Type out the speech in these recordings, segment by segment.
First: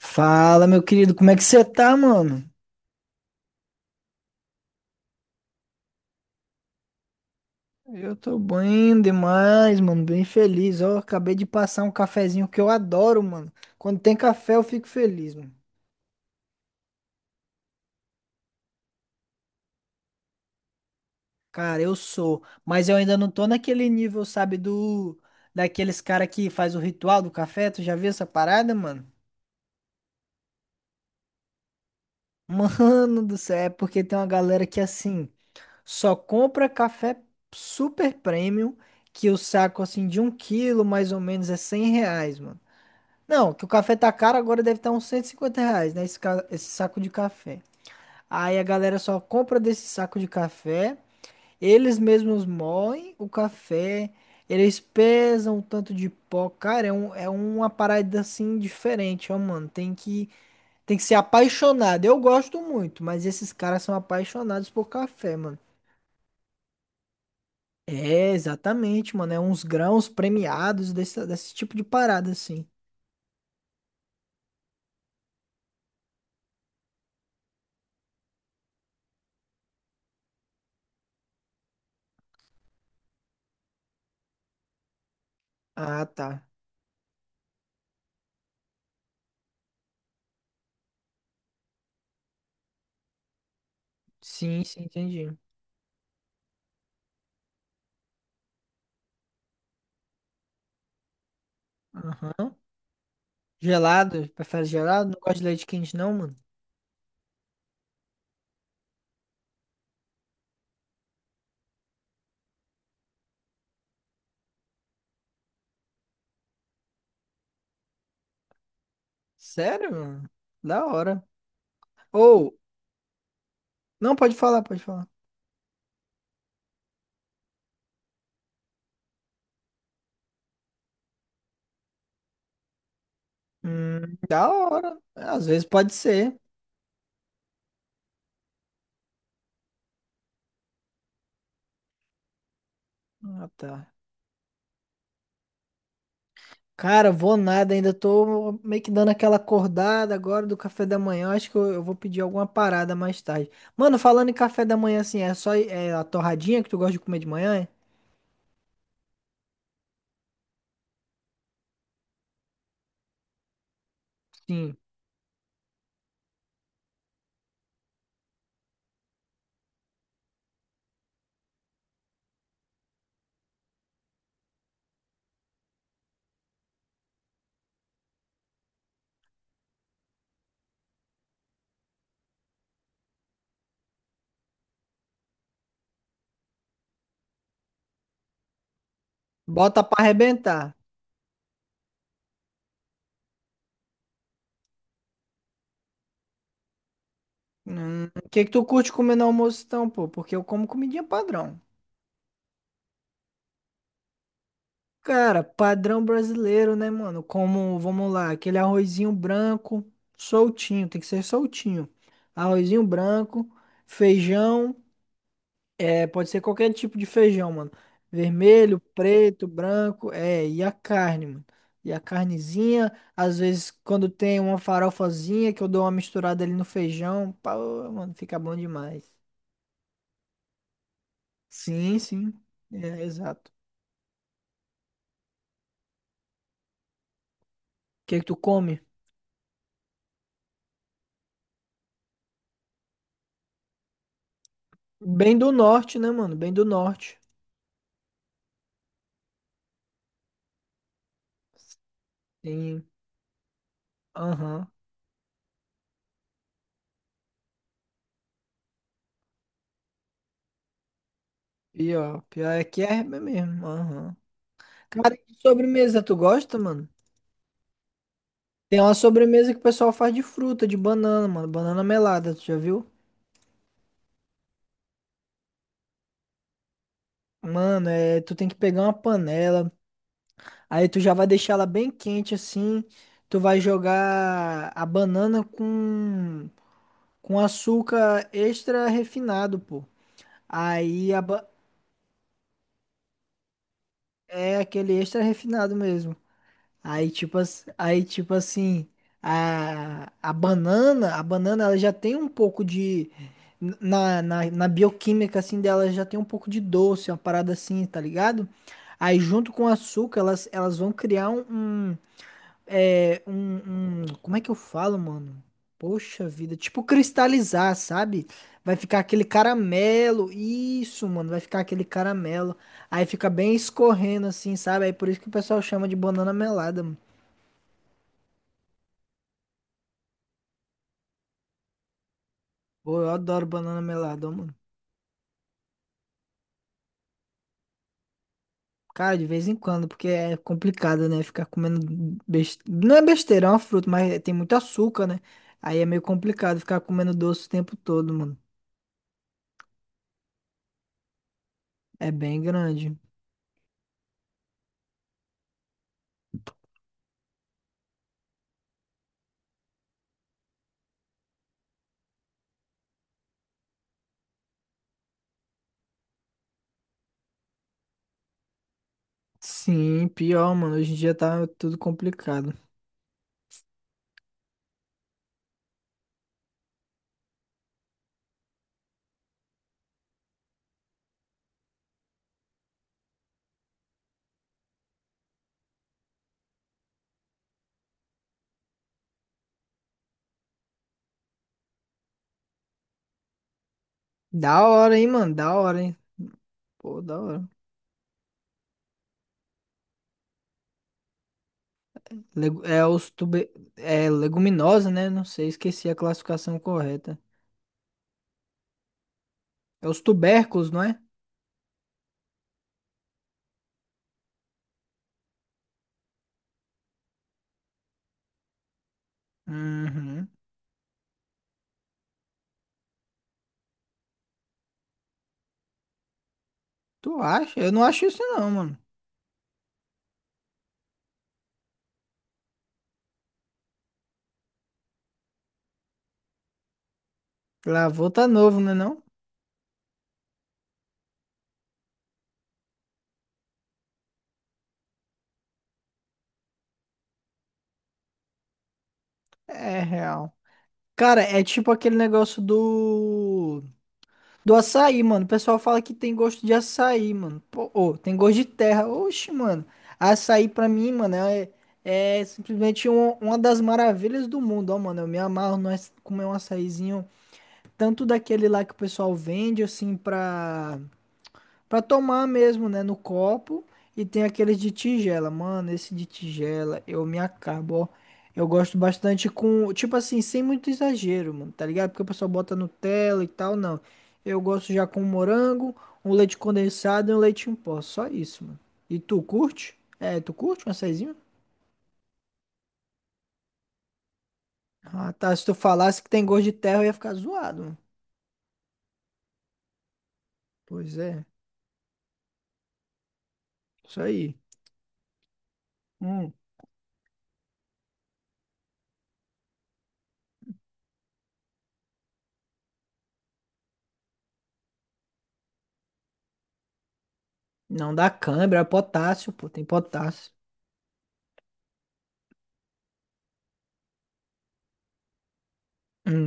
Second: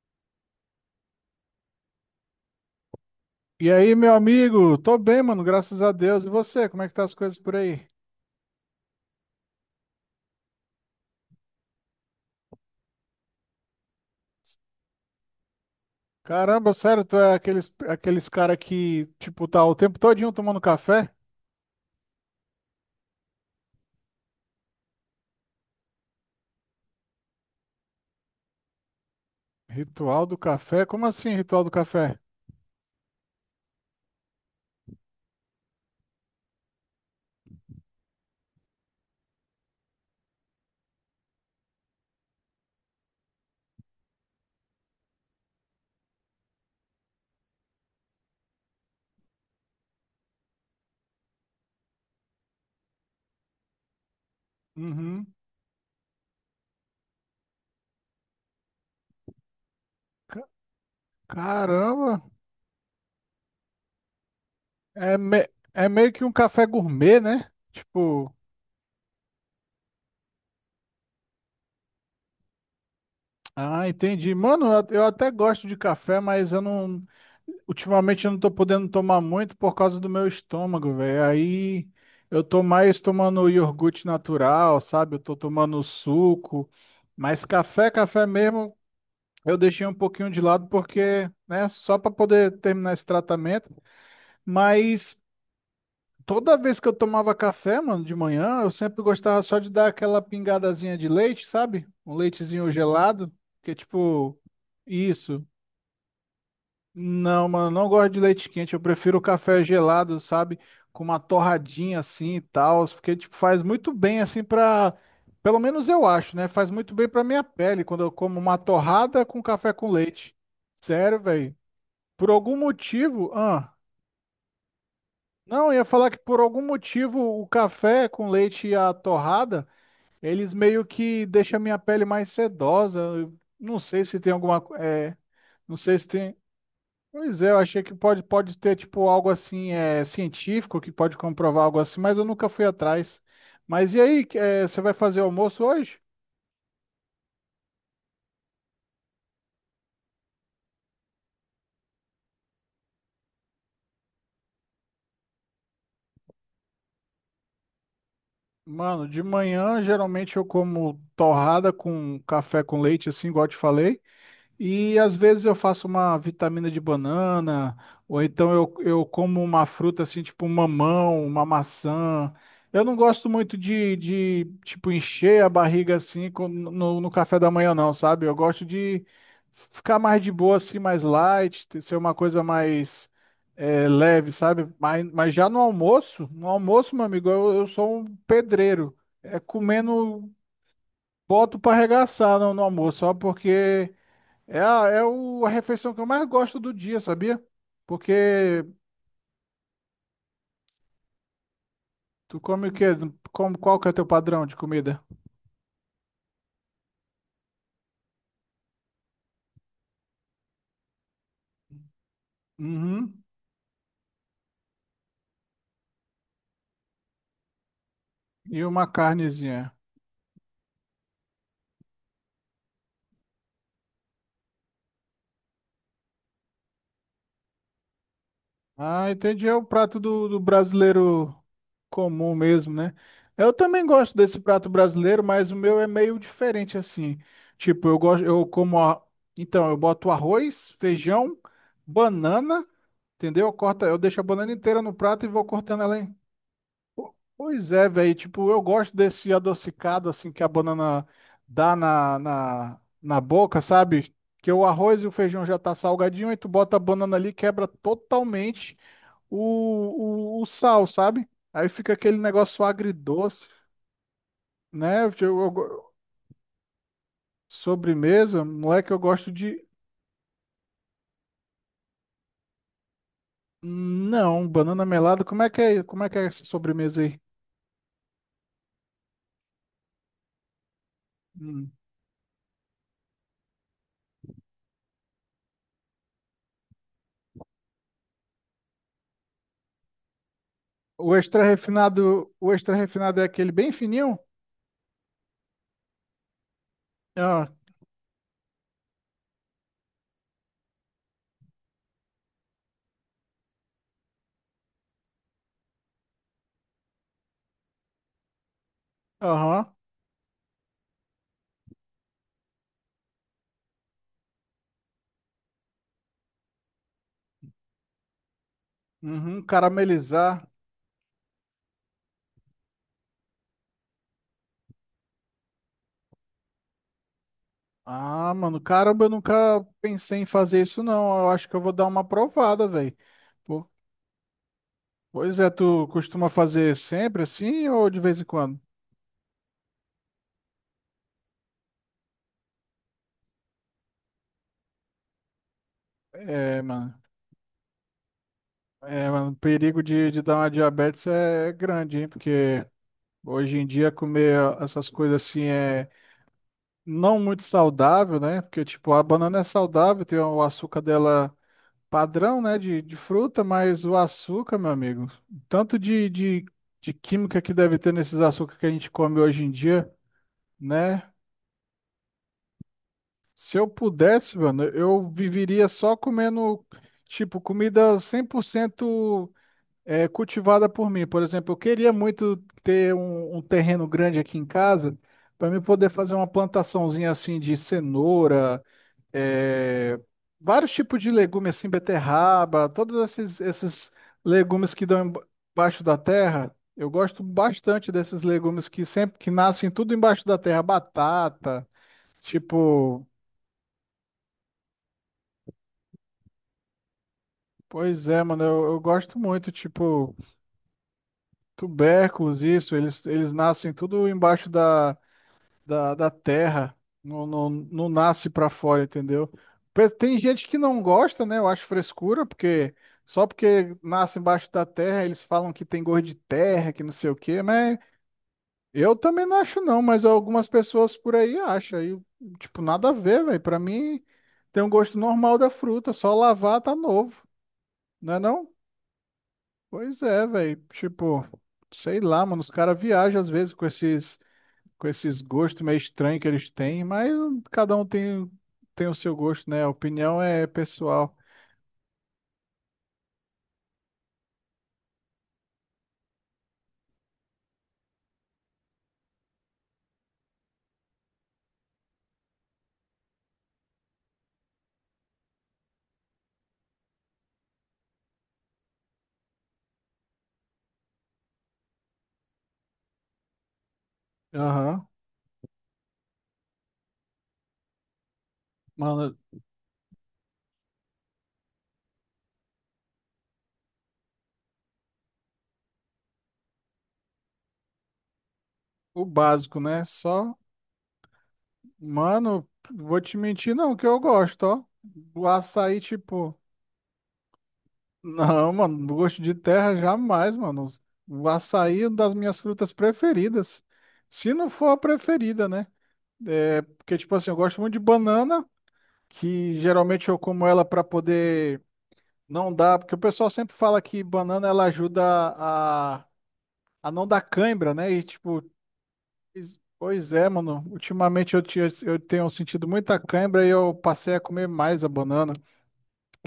Fala, meu querido, como é que você tá, mano? E aí, meu amigo? Tô bem, mano, graças a Deus. E você, como é que tá as coisas por aí? Eu tô bem demais, mano, bem feliz. Ó, acabei de passar um cafezinho que eu adoro, mano. Quando tem café, eu fico feliz, mano. Caramba, sério, tu é aqueles cara que, tipo, tá o tempo todinho tomando café? Cara, eu sou, mas eu ainda não tô naquele nível, sabe, do daqueles cara que faz o ritual do café. Tu já viu essa parada, mano? Ritual do café? Como assim, ritual do café? Mano do céu, é porque tem uma galera que assim, só compra café super premium, que o saco assim de um quilo mais ou menos é R$ 100, mano. Não, que o café tá caro, agora deve estar uns R$ 150, né? Esse saco de café. Aí a galera só compra desse saco de café, eles mesmos moem o café, eles Uhum. pesam o tanto de pó. Cara, é uma parada assim diferente, ó, mano. Tem que, Ca- tem que ser apaixonado. Caramba! Eu gosto muito, mas esses caras são apaixonados por É, café, me- mano. É meio que um café gourmet, né? É, Tipo, exatamente, mano. É uns grãos premiados desse tipo de parada, assim. ah, entendi. Mano, eu até gosto de café, mas eu não. Ultimamente eu não tô podendo tomar muito por causa do meu estômago, velho. Aí eu tô mais tomando iogurte natural, sabe? Eu tô tomando Ah, tá. suco. Mas café mesmo, eu deixei um pouquinho de lado porque, né, só para poder terminar esse tratamento. Sim, sim, Mas entendi. toda vez que eu tomava café, mano, de manhã, eu sempre gostava só de dar aquela pingadazinha de leite, sabe? Um Aham. leitezinho gelado, que é Gelado? tipo, Prefere gelado? Não gosta de isso. leite quente, não, mano? Não, mano, eu não gosto de leite quente, eu prefiro o café gelado, sabe? Com uma torradinha assim e tal, porque tipo faz muito bem assim pra, pelo menos eu acho, né? Faz muito bem pra minha pele quando eu como uma torrada com café com Sério, mano? leite. Da Sério, hora. velho. Por algum Ou, motivo, ah, não, pode falar, pode falar. não, eu ia falar que por algum motivo o café com leite e a torrada, eles meio que deixam a minha pele mais sedosa. Eu não sei se tem Da hora. Às vezes não pode sei se ser. tem. Pois é, eu achei que pode ter tipo algo assim, científico que pode comprovar algo assim, mas eu nunca fui atrás. Ah, tá. Mas e aí, você vai fazer almoço hoje? Cara, vou nada, ainda tô meio que dando aquela acordada agora do café da manhã. Acho que eu vou pedir alguma parada mais tarde. Mano, falando em café da manhã, assim, é só é a torradinha que tu gosta de comer de manhã, é? Mano, de manhã geralmente eu como torrada com café com leite, assim, igual eu te falei. Sim. E às vezes eu faço uma vitamina de banana, ou então eu como uma fruta assim, tipo um mamão, uma maçã. Eu não gosto muito de tipo, encher a barriga assim no café da manhã, não, sabe? Eu gosto de ficar mais de boa, assim, mais light, ser uma coisa mais leve, sabe? Mas já no almoço, no almoço, meu amigo, eu sou um pedreiro. É Bota pra comendo, arrebentar. boto pra arregaçar no almoço, só porque é, é a refeição que eu mais gosto do dia, sabia? O que que tu Porque curte comer no almoço, então, pô? Porque eu como comidinha padrão. tu come o quê? Como, qual que é teu padrão de comida? Cara, padrão brasileiro, né, mano? Como, vamos lá, aquele arrozinho branco, soltinho, tem que ser soltinho. Arrozinho Uhum. branco, feijão, é, pode ser qualquer tipo de feijão, mano. E Vermelho, uma preto, carnezinha. branco, é, e a carne, mano. E a carnezinha, às vezes quando tem uma farofazinha que eu dou uma misturada ali no feijão, pá, mano, fica bom demais. Ah, entendi. É o prato do brasileiro Sim, comum sim, mesmo, né? é, exato. Eu também gosto desse prato brasileiro, mas o meu é meio diferente assim. Tipo, eu O que que gosto, tu eu como come? a... Então, eu boto arroz, feijão, banana, entendeu? Eu corto, eu deixo a banana inteira no prato e Bem vou do cortando norte, ela. né, mano? Bem do norte. Pois é, velho. Tipo, eu gosto desse adocicado assim que a banana dá Sim, na boca, sabe? Que o aham. arroz e o feijão já tá salgadinho, aí tu bota a banana ali, quebra totalmente o sal, sabe? Aí fica aquele Pior, pior é negócio que é RB agridoce, mesmo, aham. né? Cara, que sobremesa tu gosta, mano? Sobremesa, Tem moleque, uma eu gosto sobremesa que o de. pessoal faz de fruta, de banana, mano. Banana melada, tu já viu? Não, banana melada. Como é que é essa sobremesa aí? Mano, tu tem que pegar uma panela, aí tu já vai deixar ela Hum. bem quente assim. Tu vai jogar a banana com açúcar extra refinado, pô. Aí a ba- O extra refinado é aquele bem fininho? É aquele extra refinado mesmo. Aí tipo, Ah, tipo assim, a banana ela já tem um pouco de. Na bioquímica assim dela já tem um pouco de doce, uma parada assim, tá ligado? Aí junto com o aham. açúcar, elas vão criar um, um. Como é que eu falo, mano? Poxa vida, tipo cristalizar, sabe? Vai ficar aquele Uhum, caramelo. caramelizar. Isso, mano, vai ficar aquele caramelo. Aí fica bem escorrendo assim, sabe? Aí por isso que o pessoal chama de banana melada, mano. Ah, mano, caramba, eu nunca pensei em fazer isso, não. Eu acho que eu vou dar uma provada, velho. Pô, eu adoro banana melada, ó, mano. Pois é, tu costuma fazer sempre assim ou de vez em quando? Cara, de vez em quando, porque é complicado, né? Ficar comendo besteira. Não é besteira, é uma fruta, mas tem muito açúcar, né? Aí é meio complicado É, ficar mano. comendo doce o tempo todo, mano. É, mano, o perigo de dar uma diabetes é grande, hein? É bem Porque grande. hoje em dia comer essas coisas assim é não muito saudável, né? Porque, tipo, a banana é saudável, tem o açúcar dela padrão, né, de fruta, mas o açúcar, meu amigo, tanto de química que deve ter nesses açúcares que a gente come hoje em dia, Sim, pior, mano. Hoje em né? dia tá tudo complicado. Se eu pudesse, mano, eu viveria só comendo, tipo, comida 100% cultivada por mim. Por exemplo, eu queria muito ter um terreno grande aqui em casa para mim poder fazer uma plantaçãozinha assim de cenoura, é, vários tipos de legumes assim, beterraba, todos esses Da legumes que hora, hein, dão mano? Da hora, embaixo hein? da terra. Eu Pô, da gosto hora. bastante desses legumes que sempre que nascem tudo embaixo da terra, batata, Legu- É tipo, os tube... É leguminosa, né? Não sei, esqueci a classificação correta. pois é, mano, eu gosto muito, É os tipo, tubérculos, não é? tubérculos, isso, eles nascem tudo embaixo da da terra, não nasce para fora, entendeu? Tem Uhum. gente que não gosta, né? Eu acho frescura, porque só porque nasce embaixo da terra, eles falam que tem gosto de terra, que não sei o Tu quê, acha? Eu mas não acho isso não, mano. eu também não acho, não, mas algumas pessoas por aí acham. Aí, tipo, nada a ver, velho. Pra mim, tem um gosto normal da fruta, só lavar tá novo, Lavou não é tá não? novo, né não? Pois é, velho. Tipo, sei lá, mano, os caras viajam às vezes com esses gostos meio estranhos que eles têm, mas cada um tem, tem o seu gosto, né? A É opinião real. é pessoal. Cara, é tipo aquele negócio do açaí, mano. O pessoal fala que tem gosto de açaí, mano. Pô, ô, tem gosto de terra. Oxe, mano. Açaí pra mim, mano, é simplesmente uma das maravilhas do mundo, ó, mano. Eu me amarro nós comer um açaizinho, tanto daquele lá que o pessoal vende assim pra tomar mesmo, né? No copo. E tem aqueles de Aham. tigela. Mano, esse de tigela, eu me acabo, ó. Eu gosto Mano, bastante com. Tipo assim, sem muito exagero, mano, tá ligado? Porque o pessoal bota Nutella e tal, não. Eu gosto já com morango, um leite condensado e um leite em pó. Só isso, mano. E o tu básico, curte? né? É, tu Só, curte um açaizinho? mano, vou te mentir, não, que eu gosto, ó. Ah, O tá. Se tu açaí, falasse que tem tipo, gosto de terra, eu ia ficar zoado, mano. não, mano, gosto de terra jamais, mano. Pois é. O açaí é uma das minhas frutas preferidas. Isso Se aí. não for a preferida, né? Hum. É, porque, tipo assim, eu gosto muito de banana, que geralmente eu como ela pra poder não dá, porque o pessoal sempre fala que banana ela ajuda a não dar cãibra, né? Não E dá tipo, câimbra, é potássio, pô. Tem pois é, potássio. mano. Ultimamente eu tenho sentido muita cãibra e eu passei a comer mais a banana.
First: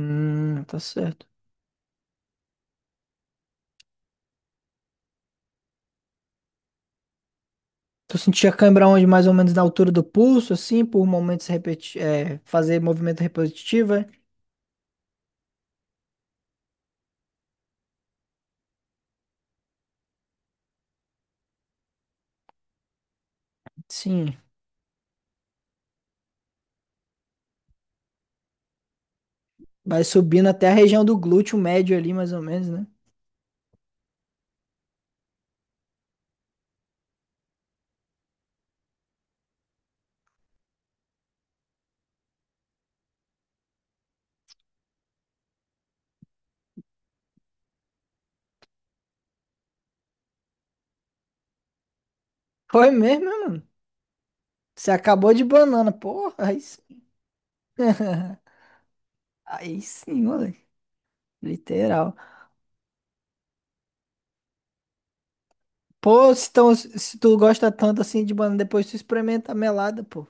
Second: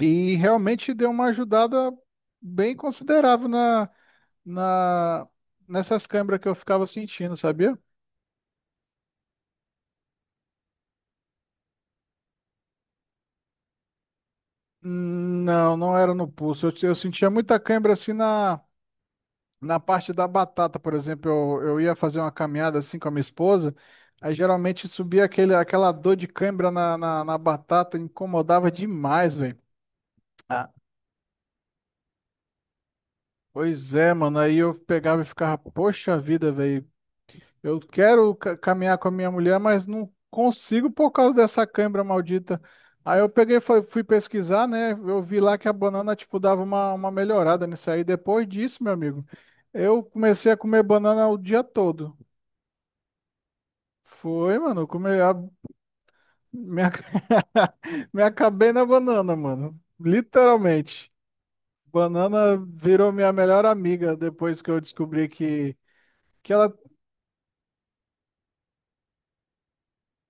E Tá realmente deu certo. uma ajudada bem considerável na, nessas cãibras que eu ficava sentindo, sabia? Tu sentia cãibra onde? Mais ou menos na altura do pulso, assim, por momentos repeti fazer movimento repetitivo, é? Não, não era no pulso. Eu sentia muita cãibra assim na. Na parte da batata, por exemplo, eu ia fazer uma caminhada assim com a minha esposa, Sim. aí geralmente subia aquela dor de cãibra na batata, incomodava demais, velho. Vai subindo até Ah. a região do glúteo médio ali, mais ou menos, né? Pois é, mano, aí eu pegava e ficava, poxa vida, velho, eu quero caminhar com a minha mulher, mas não consigo por causa dessa cãibra maldita. Aí eu peguei, e fui pesquisar, né, eu vi lá que a banana, tipo, dava uma melhorada nisso aí. Depois disso, meu amigo, eu comecei a comer banana o dia todo. Foi mesmo, irmão? Foi, mano. Eu Você Come... acabou a- de banana, porra, aí sim. Me... ac- Me acabei na banana, Aí mano. sim, moleque. Literalmente. Literal. Banana virou minha melhor amiga depois que eu descobri Pô, se, que ela. tão- se tu gosta tanto assim de banana, depois tu experimenta a melada, pô.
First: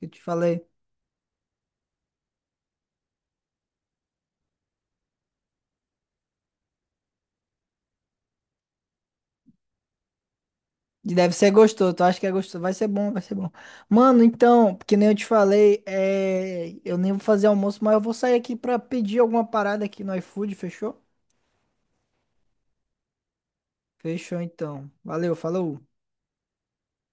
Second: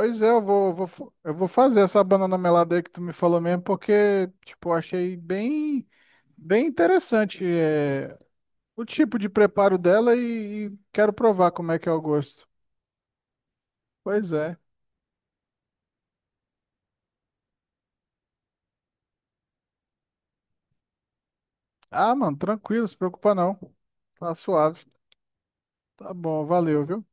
Eu te é, falei. Eu vou fazer essa banana melada aí que tu me falou mesmo, porque, tipo, eu achei bem, bem interessante o tipo de preparo dela e quero Deve ser provar como é que é gostoso, o tu acha que é gosto. gostoso? Vai ser bom, vai ser bom. Mano, Pois é. então, que nem eu te falei, eu nem vou fazer almoço, mas eu vou sair aqui pra pedir alguma parada aqui no iFood, fechou? Ah, mano, tranquilo, se preocupa não. Tá Fechou suave. então. Valeu, falou. Tá bom, valeu, viu?